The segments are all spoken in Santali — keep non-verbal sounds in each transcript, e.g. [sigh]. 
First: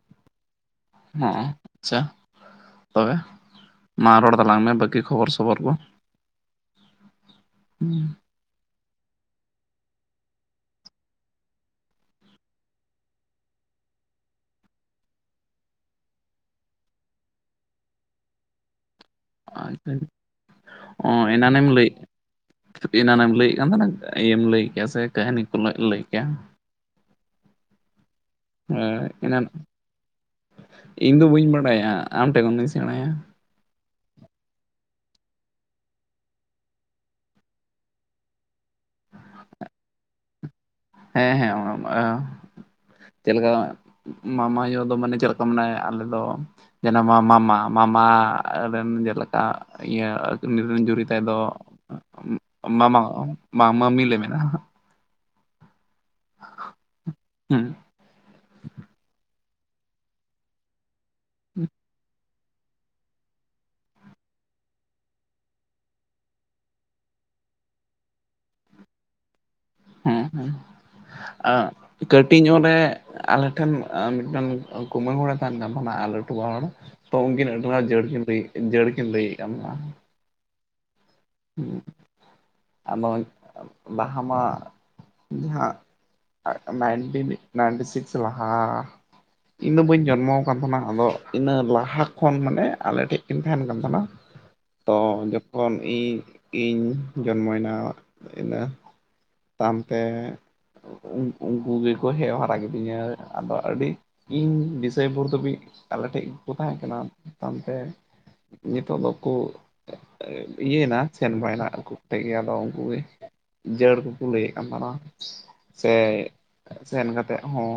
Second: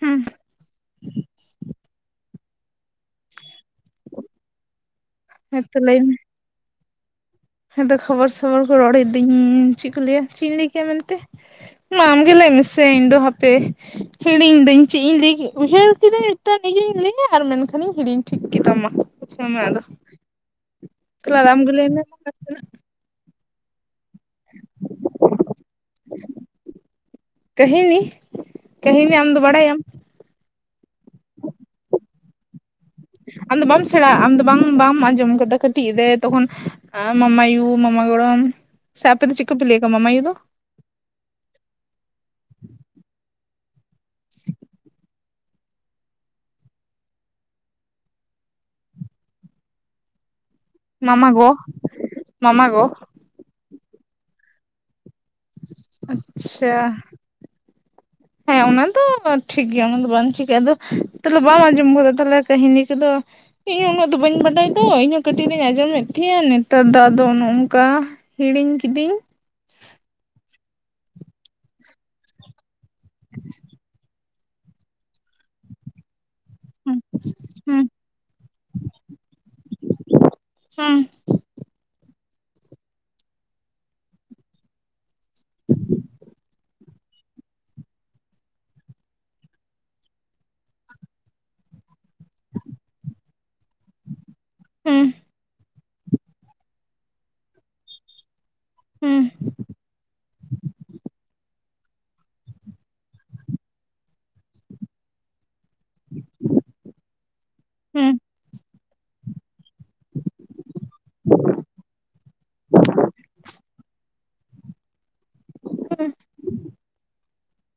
ᱦᱩᱸ᱾ ᱦᱚᱸᱜᱚ ᱟᱪᱪᱷᱟ ᱛᱚᱵᱮ ᱢᱟ ᱨᱚᱲ ᱛᱟᱞᱟᱝ ᱢᱮ ᱵᱟᱠᱤ ᱠᱷᱚᱵᱚᱨ ᱥᱚᱵᱚᱨ ᱦᱮ ᱠᱚ ᱛᱚ ᱞᱟᱹᱭ ᱢᱮ ᱦᱮᱸᱛᱚ ᱠᱷᱚᱵᱚᱨ ᱥᱚᱵᱚᱨ ᱠᱚ ᱨᱚᱲ ᱮᱫᱟᱹᱧ᱾ ᱪᱮᱫ ᱠᱚ ᱞᱟᱹᱭᱟ? ᱪᱮᱫ ᱤᱧ ᱞᱟᱹᱭ ᱠᱮᱫ-ᱟ ᱢᱮᱱᱛᱮ? ᱢᱟ ᱟᱢ ᱜᱮ ᱞᱟᱹᱭ ᱢᱮᱥᱮ ᱤᱧ ᱫᱚ ᱦᱟᱯᱮ ᱦᱤᱲᱤᱧ ᱫᱟᱹᱧ ᱪᱮᱫ ᱤᱧ ᱞᱟᱹᱭ ᱩᱭᱦᱟᱹᱨ ᱠᱤᱫᱟᱹᱧ ᱢᱤᱫᱴᱟᱝ ᱤᱭᱟᱹᱧ ᱞᱟᱹᱭᱟ ᱟᱨ ᱢᱮᱱᱠᱷᱟᱱᱤᱧ ᱦᱤᱲᱤᱧ ᱴᱷᱤᱠ ᱠᱮᱫᱟ ᱢᱟ ᱵᱩᱡᱷᱟᱹᱣ ᱢᱮ ᱟᱫᱚ ᱟᱪᱪᱷᱟ ᱚ ᱛᱟᱦᱞᱮ ᱟᱢ ᱮᱱᱟᱱᱮᱢ ᱜᱮ ᱞᱟᱹᱭ ᱢᱮ ᱱᱟᱥᱮᱱᱟᱜ ᱞᱟᱹᱭᱮᱫᱼᱟ ᱮᱱᱟᱱ ᱮᱢ ᱞᱟᱹᱭ ᱠᱟᱱ ᱛᱟᱦᱮᱸ ᱮᱢ ᱞᱟᱹᱭ ᱠᱮᱭᱟ ᱥᱮ ᱠᱟᱹᱦᱱᱤ ᱠᱚ ᱞᱟᱹᱭ ᱠᱮᱭᱟ ᱠᱟᱹᱦᱱᱤ ᱠᱟᱹᱦᱱᱤ ᱟᱢ ᱫᱚ ᱮᱱᱟᱱ ᱵᱟᱰᱟᱭᱟᱢ? ᱤᱧ ᱫᱚ ᱵᱟᱹᱧ ᱵᱟᱲᱟᱭᱟ ᱟᱢ ᱴᱷᱮᱡ ᱠᱷᱚᱱ ᱜᱮ ᱟᱢᱫᱚ ᱵᱟᱢ ᱥᱮᱬᱟ ᱟᱢ ᱫᱚ ᱵᱟᱝ ᱵᱟᱢ ᱟᱸᱡᱚᱢ ᱠᱟᱫᱟ ᱠᱟᱹᱴᱤᱡ ᱨᱮ ᱛᱚᱠᱷᱚᱱ ᱢᱟᱢᱟᱭᱩ ᱢᱟᱢᱟᱜᱚᱲᱚᱢ ᱥᱮ ᱟᱯᱮ ᱪᱮᱫ ᱠᱚ ᱯᱮ ᱞᱟᱹᱭ ᱟᱠᱚᱣᱟ ᱢᱟᱢᱟᱭᱩ ᱫᱚ? ᱦᱮᱸ ᱦᱮᱸ [unintelligible] ᱪᱮᱫ ᱞᱮᱠᱟ ᱢᱟᱢᱟᱭ ᱟᱭᱳ ᱫᱚ ᱢᱟᱱᱮ ᱪᱮᱫ ᱞᱮᱠᱟ ᱢᱮᱱᱟᱭᱟ ᱟᱞᱮ ᱫᱚ ᱡᱮᱱᱚ ᱢᱟ ᱢᱟᱢᱟ ᱢᱟᱢᱟ ᱨᱮᱱ ᱡᱮᱞᱮᱠᱟ ᱤᱭᱟᱹ ᱩᱱᱤᱨ ᱨᱮᱱ ᱡᱩᱨᱤ ᱛᱟᱭ ᱢᱟᱢᱟ ᱫᱚ ᱜᱚ ᱢᱟᱢᱟ, ᱢᱟᱢᱤ ᱞᱮ ᱢᱮᱱᱟ ᱟᱪᱪᱷᱟ ᱦᱩᱸ ᱦᱮᱸ ᱚᱱᱟ ᱫᱚ ᱴᱷᱤᱠ ᱜᱮᱭᱟ ᱚᱱᱟ ᱫᱚ ᱵᱟᱝ ᱪᱤᱠᱟᱹᱜ-ᱟ, ᱟᱫᱚ ᱛᱟᱦᱚᱞᱮ ᱵᱟᱢ ᱟᱸᱡᱚᱢ ᱜᱚᱫᱟ ᱛᱟᱦᱚᱞᱮ ᱠᱟᱹᱦᱤᱱᱤ ᱠᱚᱫᱚ ᱤᱧᱦᱚ ᱩᱱᱟᱹᱜ ᱫᱚ ᱵᱟᱹᱧ ᱵᱟᱰᱟᱭ ᱫᱚ ᱤᱧᱦᱚᱸ ᱠᱟᱹᱴᱤᱡ ᱨᱤᱧ ᱟᱸᱡᱚᱢᱮᱫ ᱛᱟᱦᱮᱸᱱᱟ ᱱᱮᱛᱟᱨ ᱫᱚ ᱟᱫᱚ ᱱᱚᱝᱠᱟ ᱦᱤᱲᱤᱧ ᱠᱤᱫᱤᱧ ᱦᱩᱸ ᱦᱩᱸ ᱟ ᱠᱟᱹᱴᱤᱡ ᱧᱚᱜ ᱨᱮ ᱟᱞᱮᱴᱷᱮᱱ ᱢᱤᱫᱴᱮᱱ ᱠᱩᱢᱟᱹᱝ ᱦᱚᱲᱮ ᱛᱟᱦᱮᱱ ᱠᱟᱱ ᱛᱟᱦᱮᱱᱟ ᱦᱩᱸ [unintelligible] ᱛᱚ ᱩᱱᱠᱤᱱ ᱦᱩᱸ [unintelligible] ᱡᱟᱹᱲ ᱠᱤᱱ ᱞᱟᱹᱭᱮᱫᱼᱟ ᱦᱩᱸ ᱦᱩᱸ, ᱟᱫᱚ ᱵᱟᱦᱟ ᱢᱟ ᱡᱟᱦᱟᱸ ᱱᱟᱭᱤᱱᱴᱤᱱ ᱱᱟᱭᱤᱱᱴᱤ ᱥᱤᱠᱥ ᱞᱟᱦᱟ ᱤᱧᱫᱚ ᱵᱟᱹᱧ ᱡᱚᱱᱢᱚ ᱟᱠᱟᱱ ᱛᱟᱦᱮᱱᱟ ᱟᱫᱚ ᱤᱱᱟᱹ ᱞᱟᱦᱟ ᱠᱷᱚᱱ ᱢᱟᱱᱮ ᱟᱞᱮᱴᱷᱮᱱ ᱠᱤᱱ ᱛᱟᱦᱮᱱ ᱠᱟᱱ ᱛᱟᱦᱮᱱᱟ ᱛᱚ ᱦᱩᱸ ᱡᱚᱠᱷᱚᱱ ᱤᱧ ᱤᱧ ᱡᱚᱱᱢᱚᱭᱮᱱᱟ ᱤᱱᱟᱹ ᱦᱩᱸ ᱛᱟᱭᱱᱚᱢ ᱛᱮ ᱩᱱ ᱩᱱᱠᱩ ᱜᱮᱠᱚ ᱦᱮᱡ ᱦᱟᱨᱟ ᱠᱤᱫᱤᱧᱟ ᱟᱫᱚ ᱟᱹᱰᱤ ᱤᱧ ᱫᱤᱥᱟᱹᱭ ᱵᱷᱳᱨ ᱫᱷᱟᱹᱵᱤᱡ ᱟᱞᱮ ᱴᱷᱮᱡ ᱜᱮᱠᱚ ᱛᱟᱦᱮᱸ ᱠᱟᱱᱟ ᱛᱟᱭᱚᱢᱛᱮ ᱦᱩᱸ ᱱᱤᱛᱚᱜ ᱫᱚᱠᱚ ᱤᱭᱟᱹᱭᱱᱟ, ᱥᱮᱱ ᱵᱟᱭᱱᱟ [unintelligible] ᱠᱟᱛᱮ ᱜᱮ ᱟᱫᱚ ᱩᱱᱠᱩᱜᱮ- ᱡᱟᱹᱲ ᱠᱚ ᱞᱟᱹᱭ ᱮᱫ ᱠᱟᱱ ᱛᱟᱦᱮᱱᱟ ᱥᱮ ᱦᱩᱸ ᱥᱮᱱ ᱠᱟᱛᱮᱫ ᱦᱚᱸ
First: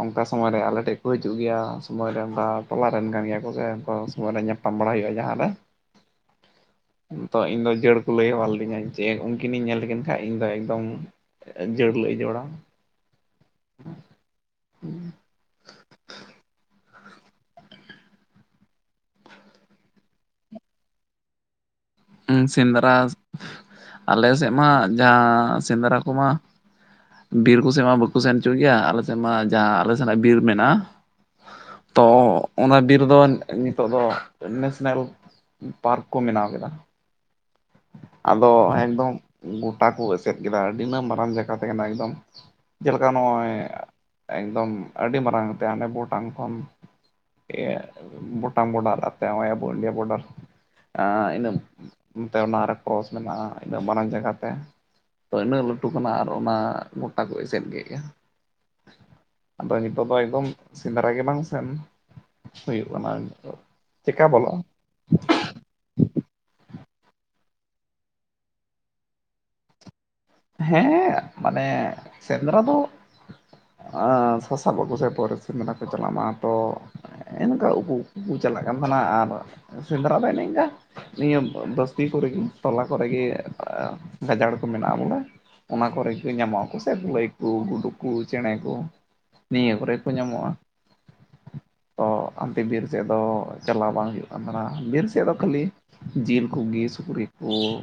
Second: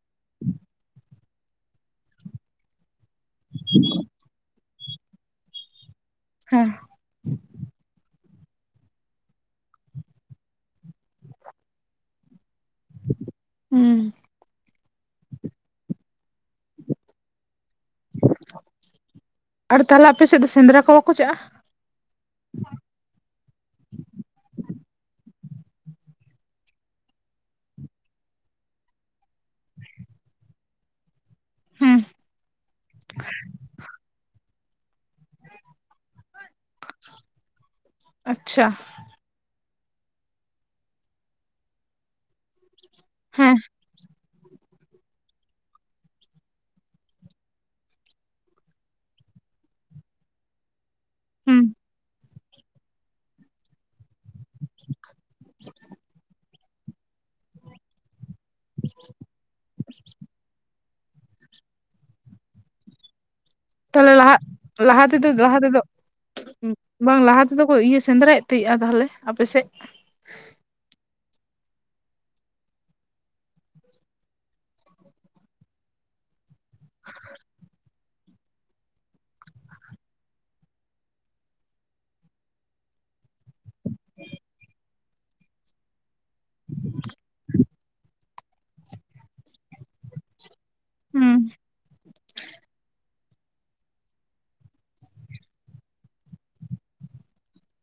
ᱚᱱᱠᱟ ᱥᱚᱢᱳᱭ ᱨᱮ ᱟᱞᱮᱴᱷᱮᱡ ᱠᱚ ᱦᱤᱡᱩᱜ ᱜᱮᱭᱟ ᱥᱳᱢᱳᱭ ᱨᱮ ᱚᱱᱠᱟ ᱴᱚᱞᱟ ᱨᱮᱱ ᱠᱟᱱ ᱜᱮᱭᱟ ᱠᱚ ᱟ ᱠᱚᱜᱮ ᱚ ᱥᱚᱢᱚᱭ ᱨᱮ ᱧᱟᱯᱟᱢ ᱵᱟᱲᱟ ᱦᱩᱭᱩᱜᱼᱟ ᱡᱟᱦᱟᱸ ᱨᱮ ᱦᱮᱸ ᱛᱚ ᱤᱧᱫᱚ ᱡᱟᱹᱲ ᱠᱚ ᱞᱟᱹᱭ ᱦᱮᱣᱟ ᱞᱤᱫᱤᱧᱟ ᱡᱮ ᱩᱱᱠᱤᱱᱤᱧ ᱧᱮᱞ ᱞᱮᱠᱤᱱ ᱠᱷᱟᱱ ᱤᱧᱫᱚ ᱮᱠᱫᱚᱢ ᱡᱟᱹᱲ ᱞᱮ ᱡᱚᱲᱟ ᱾ ᱦᱩᱸ ᱟᱨ ᱛᱟᱞᱦᱮ ᱟᱯᱮ ᱥᱮᱫ ᱫᱚ ᱥᱮᱸᱫᱽᱨᱟ ᱠᱚ ᱵᱟᱠᱚ ᱪᱟᱜᱼᱟ? ᱥᱮᱸᱫᱽᱨᱟ ᱟᱞᱮ ᱥᱮᱫ ᱢᱟ ᱡᱟᱦᱟᱸ ᱥᱮᱸᱫᱽᱨᱟ ᱠᱚᱢᱟ ᱵᱤᱨ ᱠᱚᱥᱮᱫ ᱢᱟ ᱵᱟᱠᱚ ᱥᱮᱱ ᱦᱚᱪᱚ ᱜᱮᱭᱟ ᱟᱞᱮᱥᱮᱫ ᱢᱟ ᱡᱟᱦᱟᱸ ᱟᱞᱮ ᱥᱮᱱᱟᱜ ᱵᱤᱨ ᱢᱮᱱᱟᱜᱼᱟ᱾ ᱦᱩᱸ ᱛᱚ ᱚᱱᱟ ᱵᱤᱨ ᱫᱚ ᱱᱤᱛᱳᱜ ᱫᱚ ᱱᱮᱥᱱᱮᱞ ᱯᱟᱨᱠ ᱠᱚ ᱵᱮᱱᱟᱣ ᱠᱮᱫᱟ᱾ ᱟᱫᱚ ᱟᱪᱪᱷᱟ ᱮᱠᱫᱚᱢ ᱜᱚᱴᱟ ᱠᱚ ᱮᱥᱮᱫ ᱠᱮᱫᱟ ᱟᱹᱰᱤᱱᱟᱹ ᱢᱟᱨᱟᱝ ᱡᱟᱭᱜᱟ ᱛᱟᱦᱮᱸ ᱠᱟᱱᱟ ᱮᱠᱫᱚᱢ ᱡᱮᱞᱮᱠᱟ ᱱᱚᱜᱼᱚᱭ ᱦᱮᱸ ᱮᱠᱫᱚᱢ ᱟᱹᱰᱤ ᱢᱟᱨᱟᱝ ᱛᱮ ᱟᱰᱮ ᱵᱷᱴᱟᱝ ᱠᱷᱚᱱ ᱦᱩᱸ [unintelligible] ᱚᱱᱟᱨᱮ ᱠᱚᱥ ᱢᱮᱱᱟᱜᱼᱟ ᱤᱱᱟᱹᱜ ᱢᱟᱨᱟᱝ ᱡᱟᱭᱛᱮ ᱯᱟᱱᱟ ᱞᱟᱹᱴᱩ ᱠᱟᱱᱟ ᱟᱨ ᱚᱱᱟ ᱜᱚᱴᱟ ᱠᱚ ᱮᱥᱮᱫ ᱠᱮᱫ ᱜᱮᱭᱟ᱾ ᱟᱫᱚ ᱱᱤᱛᱚᱜ ᱫᱚ ᱮᱠᱫᱽᱢ ᱥᱮᱸᱫᱽᱨᱟ ᱜᱮ ᱵᱟᱝ ᱥᱮᱱ ᱦᱩᱭᱩᱜ ᱠᱟᱱᱟ᱾ ᱛᱟᱦᱚᱞᱮ ᱪᱮᱠᱟ ᱞᱟᱦᱟ ᱵᱚᱞᱚᱜᱼᱟ ᱞᱟᱦᱟ ᱛᱮᱫᱚ ᱞᱟᱦᱟ ᱛᱮᱫᱚ ᱵᱟᱝ ᱞᱟᱦᱟ ᱛᱮᱫᱚ ᱠᱚ ᱤᱭᱟᱹ ᱥᱮᱸᱫᱽᱨᱟᱭᱮᱫ ᱛᱟᱦᱮᱸᱜᱼᱟ ᱛᱟᱦᱚᱞᱮ ᱟᱯᱮ ᱥᱮᱫ ᱦᱮᱸ ᱢᱟᱱᱮ ᱥᱮᱸᱫᱽᱨᱟ ᱫᱚ ᱥᱟᱥᱟᱯ ᱟᱠᱚ ᱥᱮ ᱯᱚᱨ ᱥᱮᱸᱫᱽᱨᱟ ᱠᱚ ᱪᱟᱞᱟᱜ ᱢᱟ ᱛᱚ ᱚᱱᱠᱟ ᱩᱠᱩ ᱠᱚ ᱪᱟᱞᱟᱜ ᱠᱟᱱ ᱛᱟᱦᱮᱱᱟ ᱟᱨ ᱥᱮᱸᱫᱽᱨᱟ ᱫᱚ ᱮᱱᱮ ᱚᱱᱠᱟ ᱱᱤᱭᱟᱹ ᱵᱟᱥᱛᱤ ᱠᱚᱨᱮ ᱴᱚᱞᱟ ᱠᱚᱨᱮᱜᱮ ᱜᱟᱡᱟᱲ ᱠᱚ ᱢᱮᱱᱟᱜᱼᱟ ᱵᱚᱞᱮ ᱚᱱᱟ ᱠᱚᱨᱮ ᱜᱮ ᱧᱟᱢᱚᱜᱼᱟᱠᱚ ᱥᱮ ᱠᱩᱞᱟᱹᱭ ᱠᱚ ᱜᱩᱰᱩ ᱠᱚ ᱪᱮᱬᱮ ᱠᱚ ᱱᱤᱭᱟᱹ ᱠᱚᱨᱮ ᱠᱚ ᱧᱟᱢᱚᱜᱼᱟ ᱦᱩᱸ ᱛᱚ ᱦᱟᱱᱛᱮ ᱵᱤᱨ ᱥᱮᱫ ᱫᱚ ᱪᱟᱞᱟᱣ ᱵᱟᱝ ᱦᱩᱭᱩᱜ ᱠᱟᱱ ᱛᱟᱦᱮᱱᱟ ᱵᱤᱨ ᱥᱮᱫ ᱫᱚ ᱠᱷᱟᱹᱞᱤ ᱡᱤᱞ ᱠᱩ, ᱵᱤᱨ ᱥᱤᱠᱨᱤ ᱠᱚ,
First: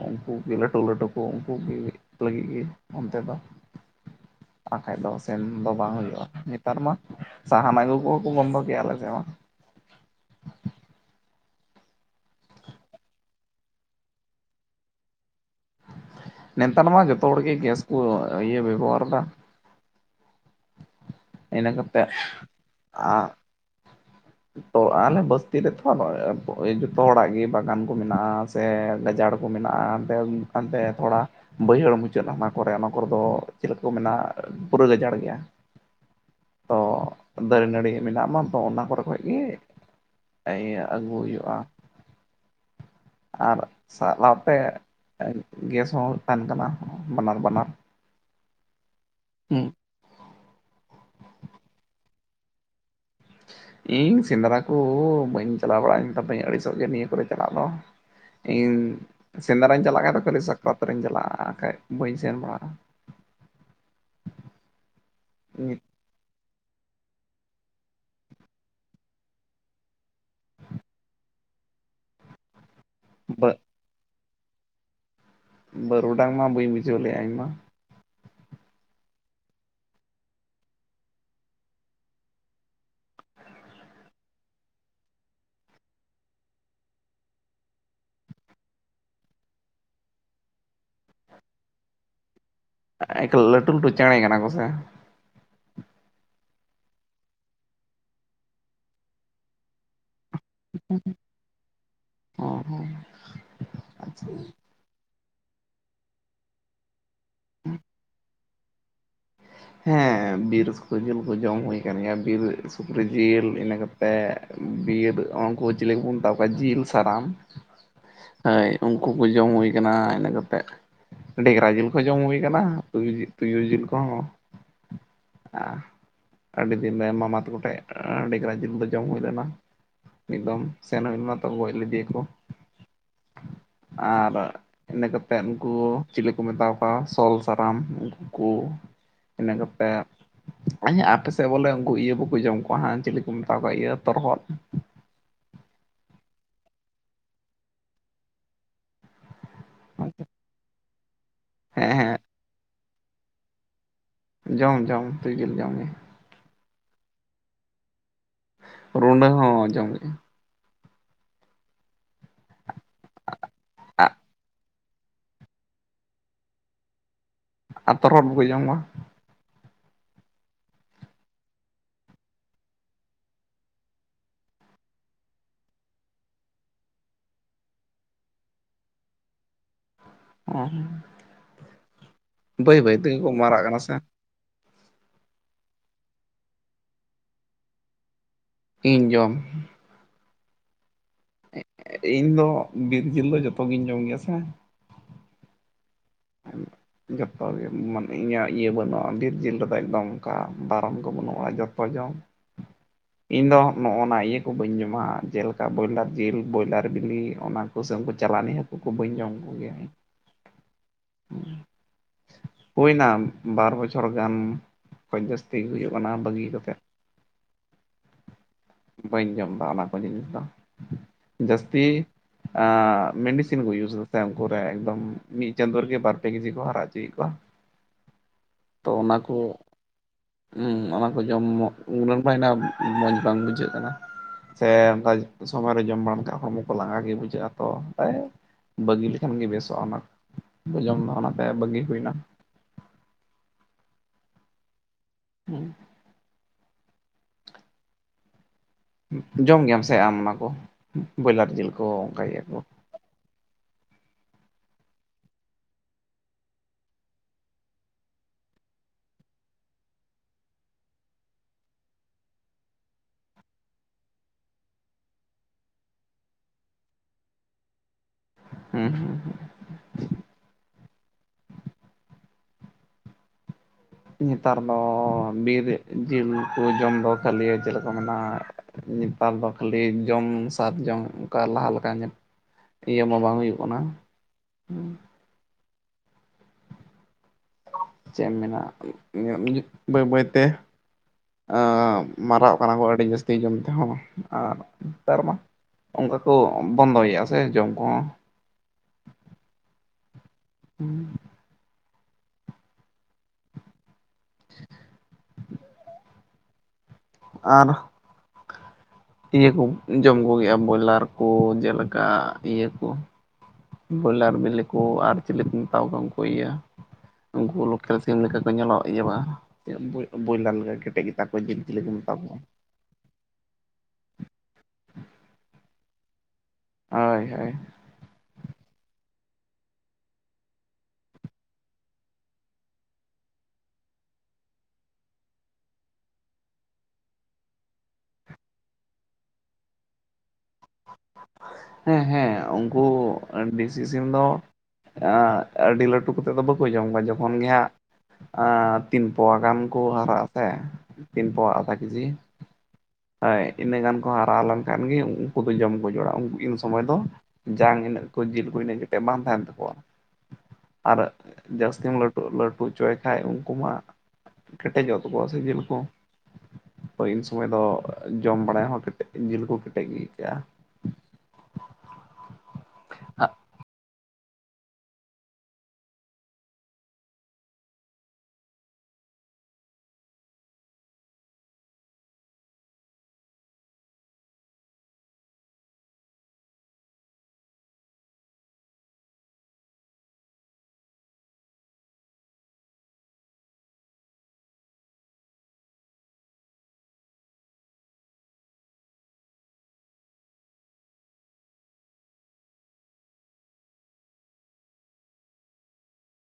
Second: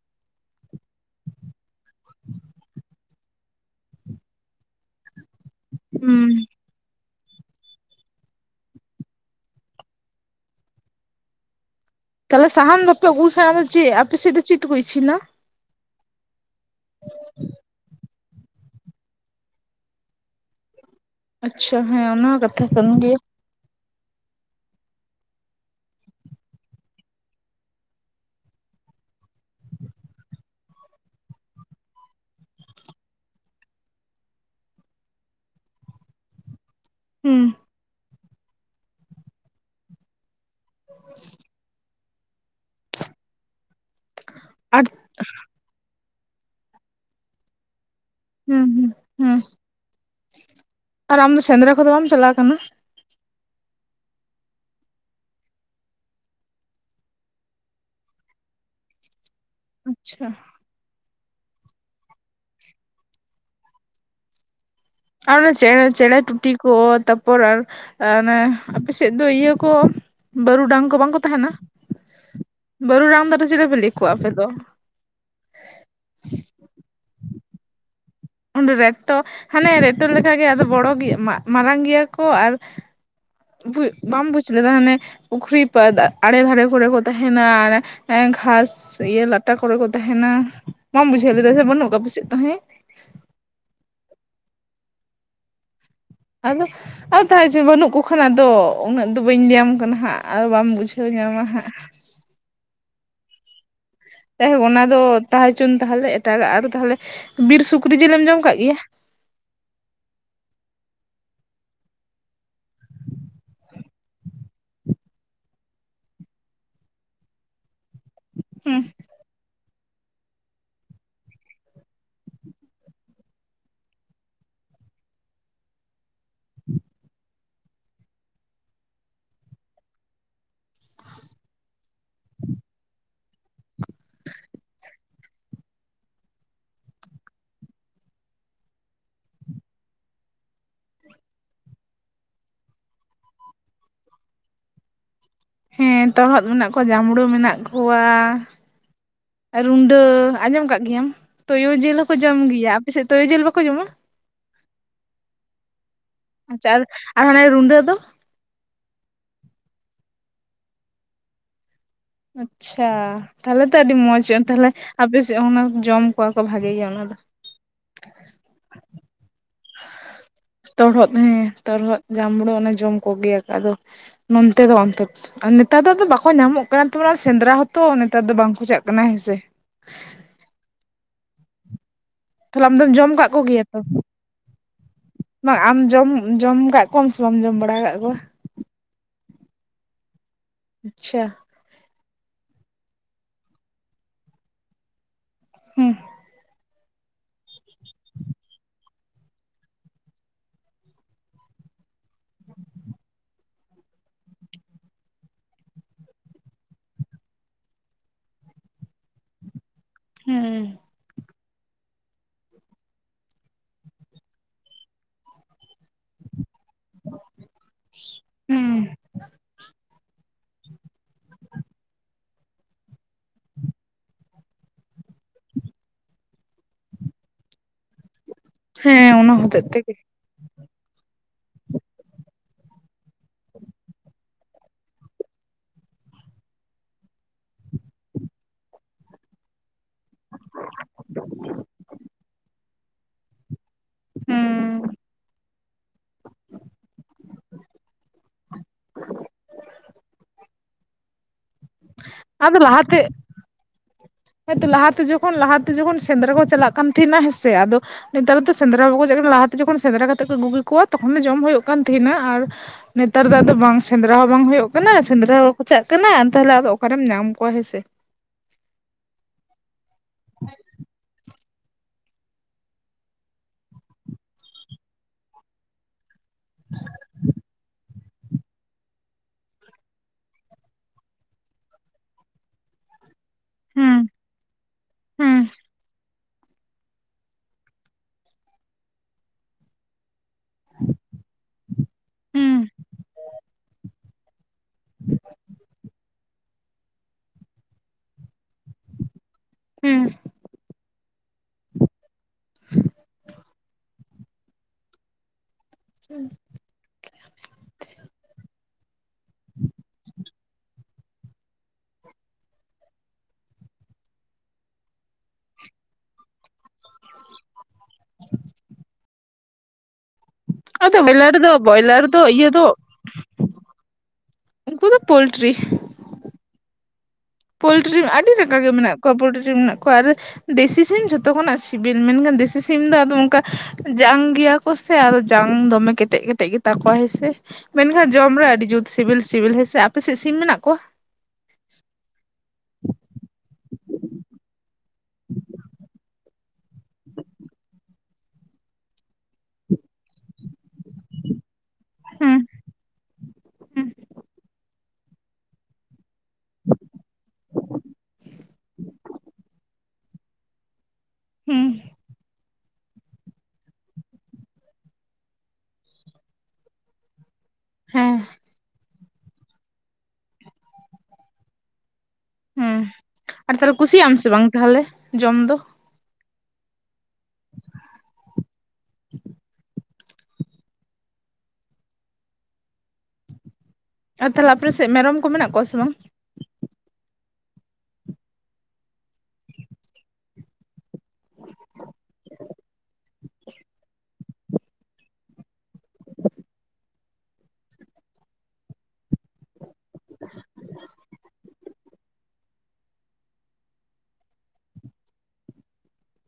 ᱩᱱᱠᱩ ᱞᱟᱹᱴᱩ ᱞᱟᱹᱴᱩ ᱠᱚ ᱩᱱᱠᱩ ᱜᱮ ᱞᱟᱹᱜᱤᱫ ᱜᱮ ᱚᱱᱛᱮ ᱫᱚ ᱵᱟᱠᱷᱟᱡ ᱫᱚ ᱥᱮᱱ ᱫᱚ ᱵᱟᱝ ᱦᱩᱸ ᱦᱩᱭᱩᱜᱼᱟ᱾ ᱱᱮᱛᱟᱨ ᱢᱟ ᱥᱟᱦᱟᱱ ᱟᱹᱜᱩ ᱠᱚ ᱵᱚᱱᱫᱚ ᱠᱮᱫᱟ ᱟᱞᱮ ᱥᱮᱫ ᱢᱟ᱾ ᱛᱟᱦᱚᱞᱮ ᱥᱟᱦᱟᱱ ᱵᱟᱯᱮ ᱟᱹᱜᱩᱭ ᱞᱮ ᱠᱷᱟᱱᱫᱚ ᱪᱮᱫ ᱟᱯᱮᱥᱮᱫ ᱫᱚ ᱪᱮᱫ ᱛᱮ ᱠᱚ ᱤᱥᱤᱱᱟ? ᱱᱮᱛᱟᱨ ᱢᱟ ᱡᱚᱛᱚ ᱦᱚᱲ ᱜᱮ ᱜᱮᱥ ᱠᱚ ᱤᱭᱟᱹ ᱵᱮᱵᱚᱦᱟᱨ ᱮᱫᱟ᱾ ᱤᱱᱟ ᱟᱪᱪᱷᱟ ᱠᱟᱛᱮ ᱦᱮᱸ ᱚᱱᱟ ᱦᱚᱸ ᱠᱟᱛᱷᱟ ᱠᱟᱱ ᱜᱮᱭᱟ ᱟ- ᱛᱚ ᱟᱞᱮ ᱵᱚᱥᱛᱤ ᱨᱮ ᱛᱚ ᱡᱚᱛᱚ ᱦᱚᱲᱟᱜ ᱜᱮ ᱵᱟᱜᱟᱱ ᱠᱚ ᱢᱮᱱᱟᱜᱼᱟ᱾ ᱥᱮ ᱜᱟᱡᱟᱲ ᱠᱚ ᱢᱮᱱᱟᱜᱼᱟ ᱦᱟᱱᱛᱮ ᱦᱟᱱᱛᱮ ᱛᱷᱚᱲᱟ ᱵᱟᱹᱭᱦᱟᱹᱲ ᱢᱩᱪᱟᱹᱫ ᱚᱱᱟ ᱠᱚᱨᱮ ᱚᱱᱟ ᱠᱚᱨᱮ ᱫᱚ ᱪᱮᱫ ᱠᱚ ᱢᱮᱱᱟ ᱯᱩᱨᱟᱹ ᱜᱟᱡᱟᱲ ᱜᱮᱭᱟ᱾ ᱛᱚ ᱦᱩᱸ ᱫᱟᱨᱮ ᱱᱟᱹᱲᱤ ᱢᱮᱱᱟᱜ ᱢᱟ ᱛᱚ ᱚᱱᱟ ᱠᱚᱨᱮ ᱠᱷᱚᱡ ᱜᱮ ᱟᱹᱜᱩ ᱦᱩᱭᱩᱜᱼᱟ ᱟᱨ ᱥᱟᱞᱟᱛᱮ ᱟᱨ ᱜᱮᱥ ᱦᱚᱸ ᱛᱟᱦᱮᱱ ᱠᱟᱱᱟ ᱵᱟᱱᱟᱨ ᱵᱟᱱᱟᱨ ᱦᱩᱸ ᱦᱩᱸ ᱦᱩᱸ ᱦᱩᱸ ᱟᱨ ᱟᱢ ᱫᱚ ᱥᱮᱸᱫᱽᱨᱟ ᱠᱚᱫᱚ ᱵᱟᱢ ᱪᱟᱞᱟᱣ ᱟᱠᱟᱱᱟ? ᱤᱧ ᱥᱮᱸᱫᱽᱨᱟ ᱠᱚ ᱵᱟᱹᱧ ᱪᱟᱞᱟᱣ ᱵᱟᱲᱟ ᱜᱮᱭᱟᱹᱧ ᱟᱹᱲᱤᱥᱚᱜ ᱜᱮ ᱱᱤᱭᱟᱹ ᱠᱚᱨᱮ ᱪᱟᱞᱟᱜ ᱫᱚ᱾ ᱤᱧ ᱥᱮᱫᱽᱨᱟᱧ ᱪᱟᱞᱟᱜ ᱟᱪᱪᱷᱟ ᱠᱷᱟᱱ [unintelligible] ᱨᱟᱛ ᱨᱤᱧ ᱪᱟᱞᱟᱜᱼᱟ ᱵᱟᱠᱷᱟᱡ ᱵᱟᱹᱧ ᱥᱮᱱ ᱵᱟᱲᱟᱜᱼᱟ ᱟᱱᱟ ᱪᱮᱬᱮ ᱪᱮᱬᱮ ᱴᱩᱴᱤ ᱠᱚ ᱛᱟ ᱛᱟᱨᱯᱚᱨ ᱟᱨ ᱟᱯᱮ ᱥᱮᱫ ᱫᱚ ᱤᱭᱟᱹ ᱠᱚ ᱵᱟᱹᱨᱩᱰᱟᱝ ᱠᱚ ᱵᱟᱝᱠᱚ ᱛᱟᱦᱮᱱᱟ? [inaudible] ᱵᱟᱹᱨᱩᱰᱟᱝ ᱫᱚ ᱵᱟᱹᱜ ᱪᱮᱞᱮ ᱯᱮ ᱞᱟᱹᱭ ᱠᱚᱣᱟ ᱟᱯᱮ ᱫᱚ? ᱵᱟᱹᱨᱩᱰᱟᱝ ᱢᱟ ᱵᱟᱹᱧ ᱵᱩᱡᱷᱟᱹᱣ ᱞᱮᱜᱼᱟ ᱤᱧᱢᱟ ᱨᱮᱴᱚ ᱦᱟᱱᱮ ᱨᱮᱴᱚ ᱞᱮᱠᱟᱜᱮ ᱟᱫᱚ ᱵᱚᱲᱚ ᱢᱟᱨᱟᱝ ᱜᱮᱭᱟ ᱠᱚ ᱟᱨ ᱵᱟᱢ ᱵᱩᱡᱽ ᱞᱮᱫᱟ ᱦᱟᱱᱮ ᱯᱩᱠᱷᱨᱤ ᱵᱟᱹᱫ ᱟᱲᱮ ᱫᱷᱟᱨᱮ ᱠᱚᱨᱮ ᱠᱚ ᱛᱟᱦᱮᱱᱟ ᱜᱷᱟᱥ ᱥᱮ ᱤᱭᱟᱹ ᱞᱟᱴᱟ ᱠᱚᱨᱮ ᱠᱚ ᱛᱟᱦᱮᱱᱟ ᱵᱟᱢ ᱵᱩᱡᱷᱟᱹᱣ ᱞᱮᱫᱟ ᱥᱮ ᱵᱟᱹᱱᱩᱜ ᱠᱚᱣᱟ ᱟᱯᱮ ᱥᱮᱫ ᱛᱟᱦᱮᱸᱫ ᱮᱠ ᱞᱟᱹᱴᱩ ᱞᱟᱹᱴᱩ ᱪᱮᱬᱮ ᱠᱟᱱᱟ ᱠᱚᱥᱮ ᱟᱫᱚ ᱟᱫᱚ ᱛᱟᱦᱪᱚ ᱵᱟᱹᱱᱩᱜ ᱠᱚ ᱠᱷᱟᱱ ᱟᱫᱚ ᱩᱱᱟᱹᱜ ᱫᱚ ᱵᱟᱹᱧ ᱧᱟᱢ ᱠᱟᱱᱟ ᱦᱟᱸᱜ ᱟᱨ ᱵᱟᱢ ᱵᱩᱡᱷᱟᱹᱣ ᱧᱟᱢᱟ ᱦᱟᱸᱜ ᱚ ᱦᱚᱸ ᱟᱪᱪᱷᱟ ᱡᱟᱭᱦᱚᱠ ᱚᱱᱟ ᱫᱚ ᱛᱟᱦᱮᱸ ᱦᱚᱪᱚᱱ ᱛᱟᱦᱚᱞᱮ ᱮᱴᱟᱜᱟᱜ ᱟᱨ ᱛᱟᱦᱞᱮ ᱵᱤᱨ ᱥᱩᱠᱨᱤ ᱡᱤᱞᱮᱢ ᱡᱚᱢ ᱠᱟᱜ ᱜᱮᱭᱟ ᱦᱮᱸ ᱵᱤᱨ ᱥᱩᱠᱨᱤ ᱡᱤᱞ ᱠᱚ ᱡᱚᱢ ᱦᱩᱭ ᱠᱟᱱᱟᱱ ᱜᱮᱭᱟ ᱵᱤᱨ ᱥᱩᱠᱨᱤ ᱡᱤᱞ ᱤᱱᱟᱹ ᱠᱟᱛᱮᱫ ᱵᱤᱨ ᱩᱱᱠᱩ ᱪᱤᱞᱤ ᱠᱚᱵᱚᱱ ᱢᱮᱛᱟᱣ ᱠᱚᱣᱟ ᱡᱤᱞ ᱥᱟᱨᱟᱢ ᱦᱚᱭ ᱦᱩᱸ ᱩᱱ ᱦᱟᱹᱠᱩ ᱠᱚ ᱡᱚᱢ ᱦᱩᱭ ᱟᱠᱟᱱᱟ ᱤᱱᱟᱹ ᱠᱟᱛᱮᱫ ᱰᱮᱜᱽᱨᱟ ᱡᱤᱞ ᱠᱚ ᱡᱚᱢ ᱦᱩᱭ ᱟᱠᱟᱱᱟ ᱛᱩᱭᱩ ᱡᱤᱞ ᱠᱚ ᱠᱚ ᱟ ᱟᱹᱰᱤ ᱫᱤᱱ ᱢᱟᱢᱟ ᱛᱟᱠᱚ ᱴᱷᱮᱱ ᱟᱹᱰᱤ ᱰᱟᱝᱨᱟ ᱡᱤᱞ ᱫᱚ ᱡᱚᱢ ᱦᱩᱭ ᱞᱮᱱᱟ᱾ ᱢᱤᱫ ᱫᱚᱢ ᱥᱮᱱᱚᱜ ᱦᱩᱭ ᱛᱚ ᱜᱚᱡ ᱞᱮᱫᱮᱭᱟ ᱠᱚ ᱟᱨ ᱤᱱᱟᱹ ᱠᱟᱛᱮᱫ ᱩᱱᱠᱩ ᱪᱤᱞᱤ ᱠᱚ ᱢᱮᱛᱟ ᱠᱚᱣᱟ ᱥᱚᱞ ᱥᱟᱨᱟᱢ ᱩᱱᱠᱩ ᱠᱚ ᱤᱱᱟ ᱜᱟᱯᱮ ᱟᱪ ᱟᱯᱮ ᱥᱮᱫ ᱵᱚᱞᱮ ᱩᱱᱠᱩ ᱤᱭᱟᱹ ᱵᱟᱠᱚ ᱡᱚᱢ ᱠᱚᱣᱟ ᱦᱮ ᱪᱤᱞᱤ ᱠᱚ ᱢᱮᱛᱟ ᱠᱚᱣᱟ ᱤᱭᱟᱹ ᱛᱚᱨᱦᱚᱫ ᱦᱮᱸ ᱛᱚᱨᱚᱫ ᱢᱮᱱᱟᱜ ᱠᱚᱣᱟ ᱡᱟᱸᱢᱲᱩ ᱢᱮᱱᱟᱜ ᱠᱚᱣᱟ ᱟᱨ ᱨᱩᱰᱟᱹ ᱟᱸᱡᱚᱢ ᱟᱠᱟᱫ ᱜᱮᱭᱟᱢ, ᱛᱚᱭᱳ ᱦᱮᱸ ᱡᱤᱞ ᱦᱚᱸᱠᱚ ᱦᱮᱸ ᱡᱚᱢ ᱜᱮᱭᱟ, ᱟᱯᱮᱥᱮᱫ ᱛᱚᱭᱩ ᱡᱤᱞ ᱵᱟᱠᱚ ᱡᱚᱢᱟ? ᱡᱚᱢ ᱡᱚᱢ ᱛᱩᱭᱩ ᱡᱮᱞ ᱡᱚᱢ ᱜᱮ ᱟᱪᱪᱷᱟ ᱟᱨ ᱟᱨ ᱦᱟᱱᱮ ᱨᱩᱱᱰᱟᱹ ᱫᱚ ᱨᱩᱰᱟᱹ ᱦᱚᱸ ᱡᱚᱢ ᱜᱮ ᱟᱪᱪᱷᱟ ᱛᱟᱦᱚᱞᱮ ᱛᱚ ᱟᱹᱰᱤ ᱢᱚᱸᱡᱽ ᱛᱟᱦᱞᱮ ᱟᱯᱮᱥᱮᱫ ᱚᱱᱟ ᱡᱚᱢ ᱠᱚᱣᱟ ᱠᱚ ᱵᱷᱟᱜᱤ ᱜᱮ ᱚᱱᱟ ᱫᱚ ᱟ ᱛᱚᱨᱦᱚᱫ ᱠᱚ ᱡᱚᱢᱟ [inaudible] ᱛᱚᱲᱦᱚᱫ ᱦᱮᱸ ᱛᱚᱲᱦᱚᱫ ᱡᱟᱢᱵᱩᱲᱟᱹ ᱚᱱᱮ ᱡᱚᱢ ᱠᱚᱜᱮᱭᱟ ᱟᱫᱚ ᱱᱚᱱᱛᱮ ᱫᱚ ᱚᱱᱛᱮ ᱱᱮᱛᱟᱨ ᱫᱚ ᱫᱚ ᱵᱟᱠᱚ ᱧᱟᱢᱚᱜ ᱠᱟᱱᱟ ᱛᱚᱲᱟ ᱥᱮᱸᱫᱽᱨᱟ ᱦᱚᱸᱛᱚ ᱱᱮᱛᱟᱨ ᱫᱚ ᱵᱟᱝ ᱠᱷ ᱪᱟᱜ ᱠᱟᱱᱟ ᱦᱮᱸᱥᱮ [unintelligible] ᱛᱟᱦᱚᱞᱮ ᱟᱢᱫᱚᱢ ᱵᱟᱹᱭ ᱡᱚᱢ ᱛᱮᱜᱮ ᱠᱟᱫ ᱠᱚ ᱢᱟᱨᱟᱜ ᱠᱚᱜᱮᱭᱟ ᱠᱟᱱᱟ ᱛᱚ? ᱥᱮ ᱵᱟᱝ ᱟᱢ ᱡᱚᱢ ᱡᱚᱢ ᱟᱠᱟᱫ ᱠᱚᱣᱟᱢ ᱥᱮ ᱵᱟᱢ ᱡᱚᱢ ᱵᱟᱲᱟ ᱟᱠᱟᱫ ᱠᱚᱣᱟ ᱤᱧ ᱡᱚᱢ ᱟᱪᱪᱷᱟ ᱤᱧ ᱫᱚ ᱵᱤᱨ ᱡᱤᱞ ᱫᱚ ᱡᱚᱛᱚᱜᱤᱧ ᱡᱚᱢ ᱜᱮᱭᱟ ᱥᱮ ᱦᱮᱸ ᱦᱮᱸ ᱡᱚᱛᱚᱜᱮ ᱢᱟᱱᱮ ᱤᱧᱟᱹᱜ ᱤᱭᱟᱹ ᱵᱟᱹᱱᱩᱜᱼᱟ ᱵᱤᱨ ᱡᱤᱞ ᱨᱮᱫᱚ ᱮᱠᱫᱚᱢ ᱚᱱᱠᱟ ᱫᱟᱨᱟᱢ ᱠᱚ ᱵᱟᱹᱱᱩᱜᱼᱟ ᱡᱚᱛᱚ ᱡᱚᱢ [inaudible] ᱤᱧ ᱫᱚ ᱱᱚᱜᱼᱚᱱᱟ ᱤᱭᱟᱹ ᱠᱚ ᱵᱟᱹᱧ ᱡᱚᱢᱟ ᱡᱮᱞᱮᱠᱟ ᱵᱚᱭᱞᱟᱨ ᱡᱤᱞ ᱵᱚᱭᱞᱟᱨ ᱵᱤᱞᱤ ᱚᱱᱟ ᱠᱚᱥᱟᱹᱢ ᱠᱚ ᱪᱟᱞᱟᱣ ᱱᱤᱦᱟᱹᱛᱤ ᱩᱱ ᱠᱚ ᱵᱟᱹᱧ ᱧᱚᱢ ᱠᱚᱜᱮᱭᱟ ᱦᱩᱸ ᱦᱮᱸ ᱦᱩᱭᱱᱟ ᱵᱟᱨ ᱵᱚᱪᱷᱚᱨ ᱜᱟᱱ ᱠᱷ ᱡᱟᱹᱥᱛᱤ ᱦᱩᱭᱩᱜ ᱠᱟᱱᱟ ᱵᱟᱹᱜᱤ ᱠᱟᱛᱮᱫ ᱦᱩᱸ ᱵᱟᱹᱧ ᱡᱚᱢᱫᱟ ᱚᱱᱟ ᱠᱚ ᱡᱤᱱᱤᱥ ᱫᱚ ᱡᱟᱹᱥᱛᱤ ᱢᱮᱰᱤᱥᱤᱱ ᱠᱚ ᱤᱭᱩᱡᱽ ᱮᱫᱟ ᱥᱮ ᱩᱱᱠᱩ ᱨᱮ ᱮᱠᱫᱚᱢ ᱢᱤᱫ ᱪᱟᱸᱫᱳ ᱨᱮᱜᱮ ᱵᱟᱨ ᱯᱮ ᱠᱮᱡᱤ ᱠᱚ ᱦᱟᱨᱟ ᱚᱪᱚᱭᱮᱫ ᱠᱚᱣᱟ, ᱛᱚ ᱦᱮᱸ ᱚᱱᱟ ᱠᱚ ᱦᱚᱛᱮᱡ ᱛᱮᱜᱮ ᱦᱩᱸ ᱚᱱᱟ ᱠᱚ ᱡᱚᱢ ᱩᱱ ᱨᱮᱱ ᱢᱟ ᱟᱭ ᱢᱚᱸᱡᱽ ᱵᱟᱝ ᱵᱩᱡᱷᱟᱹᱜ ᱠᱟᱱᱟ ᱥᱮ ᱚᱱᱠᱟ ᱥᱚᱢᱚᱭ ᱨᱮ ᱡᱚᱢ ᱵᱟᱲᱟ ᱞᱮᱠᱟᱱᱡ ᱦᱚᱲᱢᱚ ᱠᱚ ᱞᱟᱸᱜᱟ ᱜᱮ ᱵᱩᱡᱷᱟᱹᱜ ᱟ ᱛᱚ ᱛᱟᱭ ᱵᱟᱹᱜᱤ ᱞᱮᱠᱷᱟᱱ ᱜᱮ ᱵᱮᱥᱚᱜᱼᱟ ᱚᱱᱟ ᱡᱚᱢᱫᱟᱱᱟ ᱢᱟᱱᱟ ᱛᱮ ᱵᱟᱹᱜᱤ ᱦᱩᱭᱱᱟ ᱦᱩᱸ ᱦᱮᱸ [inaudible] ᱡᱚᱢ ᱜᱮᱭᱟᱢ ᱥᱮ ᱟᱢ ᱚᱱᱟ ᱠᱚ ᱵᱚᱭᱞᱟᱨ ᱡᱤᱞ ᱠᱚ ᱚᱱᱠᱟ ᱜᱮᱭᱟ ᱠᱚ, ᱟᱛᱷᱮᱜ ᱦᱮᱸᱛᱚ ᱞᱟᱦᱟᱛᱮ ᱡᱚᱠᱷᱚᱱ ᱞᱟᱦᱟᱛᱮ ᱡᱚᱠᱷᱚᱱ ᱥᱮᱸᱫᱽᱨᱟ ᱠᱚ ᱪᱟᱞᱟᱜ ᱠᱟᱱ ᱛᱟᱦᱮᱱᱟ ᱦᱮᱸᱥᱮ ᱟᱫᱚ, ᱱᱮᱛᱟᱨ ᱫᱚ ᱥᱮᱸᱫᱽᱨᱟ ᱵᱟᱠᱚ ᱪᱟᱞᱟᱜ ᱠᱟᱱᱟ ᱞᱟᱦᱟᱛᱮ ᱡᱚᱠᱷᱚᱱ ᱥᱮᱸᱫᱽᱨᱟ ᱠᱟᱛᱮᱫ ᱠᱚ ᱟᱹᱜᱩ ᱠᱮᱠᱚᱣᱟ ᱛᱚᱠᱷᱚᱱ ᱫᱚ ᱡᱚᱢ ᱦᱩᱭᱩᱜ ᱠᱟᱱ ᱛᱟᱦᱮᱱᱟ ᱟᱨ ᱱᱮᱛᱟᱨ ᱫᱚ ᱟᱫᱚ ᱵᱟᱝ ᱥᱮᱸᱫᱽᱨᱟ ᱦᱚᱸ ᱵᱟᱝ ᱦᱩᱭᱩᱜ ᱠᱟᱱᱟ ᱥᱮᱸᱫᱽᱨᱟ ᱦᱚᱸ ᱵᱟᱠᱚ ᱪᱟᱜ ᱠᱟᱱᱟᱱ ᱛᱟᱦᱚᱞᱮ ᱟᱫᱚ ᱚᱠᱟᱨᱮᱢ ᱧᱟᱢ ᱠᱚᱣᱟ ᱦᱮᱸ ᱥᱮ ᱾ ᱦᱩᱸ ᱦᱩᱸ ᱦᱩᱸ [inaudible] ᱧᱮᱛᱟᱨ ᱫᱚ ᱵᱤᱨ ᱮ ᱡᱤᱞ ᱠᱚ ᱡᱚᱢ ᱫᱚ ᱠᱷᱟᱹᱞᱤᱭᱟ ᱪᱮᱞᱮᱠᱚ ᱢᱮᱱᱟ ᱧᱮᱛᱟᱨ ᱫᱚ ᱠᱷᱟᱹᱞᱤ ᱡᱚᱢ ᱥᱟᱛᱡᱚᱝ ᱚᱱᱠᱟ ᱞᱟᱦᱟ ᱞᱮᱠᱟ ᱧᱮᱞ ᱤᱭᱟᱹ ᱢᱟ ᱵᱟᱝ ᱦᱩᱭᱩᱜ ᱠᱟᱱᱟ ᱦᱮᱸ ᱪᱮᱫ ᱮᱢ ᱢᱮᱱᱟ ᱵᱟᱹᱭ ᱵᱟᱹᱭᱛᱮ ᱢᱟᱨᱟᱜ ᱦᱩᱸ ᱠᱟᱱᱟ ᱠᱚ ᱟᱹᱰᱤ ᱡᱟᱹᱥᱛᱤ ᱡᱚᱢ ᱛᱮᱦᱚᱸ ᱟᱨ, ᱱᱮᱛᱟᱨ ᱢᱟ ᱚᱱᱠᱟ ᱠᱚ ᱵᱚᱱᱫᱚ ᱭᱮᱜᱼᱟ ᱥᱮ ᱡᱚᱢ ᱠᱚᱦᱚᱸ ᱦᱮᱸ [inaudible] [inaudible] [inaudible] ᱟᱨ ᱤᱭᱟᱹ ᱠᱚ ᱡᱚᱢ ᱠᱚᱜᱮᱭᱟ ᱵᱚᱭᱞᱟᱨ ᱠᱚ ᱡᱮᱞᱮᱠᱟ ᱤᱭᱟᱹ ᱠᱚ ᱵᱚᱭᱞᱟᱨ ᱵᱤᱞᱤ ᱠᱚ ᱟᱨ ᱪᱤᱞᱤ ᱠᱚ ᱢᱮᱛᱟᱣ ᱠᱚᱣᱟ ᱩᱱᱠᱩ ᱤᱭᱟᱹ ᱩᱱᱠᱩ ᱞᱳᱠᱮᱞ ᱥᱤᱢ ᱞᱮᱠᱟ ᱠᱚ ᱧᱮᱞᱚᱜ ᱤᱭᱟᱹᱼᱟ ᱵᱚᱭᱞᱟᱨ ᱞᱮᱠᱟ, ᱟᱫᱚ ᱠᱮᱴᱮᱡ ᱜᱮᱛᱟ ᱢᱮᱞᱟᱨ ᱠᱚᱣᱟ ᱫᱚ ᱡᱤᱞ ᱪᱤᱞᱤ ᱠᱚ ᱵᱚᱭᱞᱟᱨ ᱢᱮᱛᱟ ᱫᱚ ᱠᱚᱣᱟ ᱤᱭᱟᱹ ᱫᱚ ᱩᱱᱠᱩ ᱫᱚ ᱯᱳᱞᱴᱨᱤ, ᱦᱳᱭ ᱦᱳᱭ ᱯᱳᱞᱴᱨᱤᱢ ᱟᱹᱰᱤ ᱞᱮᱠᱟᱜᱮ ᱢᱮᱱᱟᱜ ᱠᱚᱣᱟ ᱯᱳᱞᱴᱨᱤ ᱥᱤᱢ ᱢᱮᱱᱟᱜ ᱠᱚᱣᱟ ᱟᱨ ᱫᱮᱥᱤ ᱥᱤᱢ ᱡᱷᱚᱛᱚ ᱠᱷᱚᱱᱟᱜ ᱥᱤᱵᱤᱞ ᱢᱮᱱᱠᱷᱟᱱ ᱫᱮᱥᱤ ᱥᱤᱢ ᱫᱚ ᱟᱫᱚ ᱚᱱᱠᱟ ᱡᱟᱝ ᱜᱮᱭᱟ ᱠᱚ ᱥᱮ ᱟᱫᱚ ᱡᱟᱝ ᱫᱚᱢᱮ ᱠᱮᱴᱮᱡ ᱠᱮᱴᱮᱡ ᱜᱮᱛᱟ ᱠᱚᱣᱟ ᱦᱮᱸ ᱥᱮ, ᱢᱮᱱᱠᱷᱟᱱ ᱡᱚᱢ ᱨᱮ ᱟᱹᱰᱤ ᱡᱩᱛ ᱥᱤᱵᱤᱞ ᱥᱤᱵᱤᱞ ᱦᱮᱸᱥᱮ ᱟᱯᱮᱥᱮᱫ ᱥᱤᱢ ᱢᱮᱱᱟᱜ ᱠᱚᱣᱟ ᱦᱮᱸ ᱦᱮᱸ ᱩᱱᱠᱩ ᱰᱮᱥᱤ ᱥᱤᱢ ᱫᱚ ᱟᱹᱰᱤ ᱞᱟᱹᱴᱩ ᱠᱟᱛᱮᱫ ᱫᱚ ᱵᱟᱠᱚ ᱡᱚᱢ ᱠᱚᱣᱟ ᱡᱚᱠᱷᱚᱱ ᱜᱮ ᱦᱟᱸᱜ, ᱟᱸᱻ ᱛᱤᱱ ᱯᱚᱣᱟ ᱜᱟᱱ ᱠᱚ ᱦᱟᱨᱟᱜᱼᱟ ᱥᱮ ᱛᱤᱱ ᱯᱚᱣᱟ ᱟᱫᱷᱟ ᱠᱮᱡᱤ ᱦᱩᱸ ᱦᱳᱭ ᱤᱱᱟᱹᱜ ᱜᱟᱱ ᱠᱚ ᱦᱟᱨᱟ ᱞᱮᱱᱠᱷᱟᱱ ᱜᱮ ᱩᱱᱠᱩ ᱫᱚ ᱡᱚᱢ ᱠᱚ ᱡᱚᱲᱟᱜ ᱩᱱ ᱥᱚᱢᱚᱭ ᱫᱚ ᱡᱟᱝ ᱤᱱᱟᱹᱜ ᱠᱚ ᱡᱤᱞ ᱠᱚ ᱤᱱᱟᱹᱜ ᱠᱟᱛᱮ ᱵᱟᱝ ᱛᱟᱦᱮᱱ ᱛᱟᱠᱚᱣᱟ, ᱟᱨ ᱦᱩᱸ ᱡᱟᱹᱥᱛᱤ ᱞᱟᱴᱩ ᱞᱟᱹᱴᱩ ᱦᱚᱪᱚᱭ ᱠᱷᱟᱡ ᱩᱱᱠᱩ ᱢᱟ ᱠᱮᱴᱮᱡᱚᱜ ᱛᱟᱠᱚᱣᱟ ᱥᱮ ᱡᱤᱞ ᱠᱚ ᱦᱚᱭ ᱩᱱ ᱥᱩᱚᱢᱟᱹᱭ ᱫᱚ ᱦᱮᱸ ᱡᱚᱢ ᱵᱟᱲᱟᱭ ᱦᱚᱸ ᱠᱮᱴᱮᱡ ᱡᱤᱞ ᱠᱚ ᱠᱮᱴᱮᱡ ᱜᱮ, [inaudible] ᱦᱮᱸ ᱟᱨ ᱛᱟᱦᱚᱞᱮ ᱠᱩᱥᱤᱭᱟᱜ ᱟᱢ ᱥᱮ ᱵᱟᱝ ᱛᱟᱦᱚᱞᱮ ᱡᱚᱢ ᱫᱚ ᱦ ᱟᱨ ᱛᱟᱦᱚᱞᱮ ᱟᱯᱮ ᱥᱮᱫ ᱢᱮᱨᱚᱢ ᱠᱚ ᱢᱮᱱᱟᱜ ᱠᱚᱣᱟ ᱥᱮ ᱵᱟᱝ?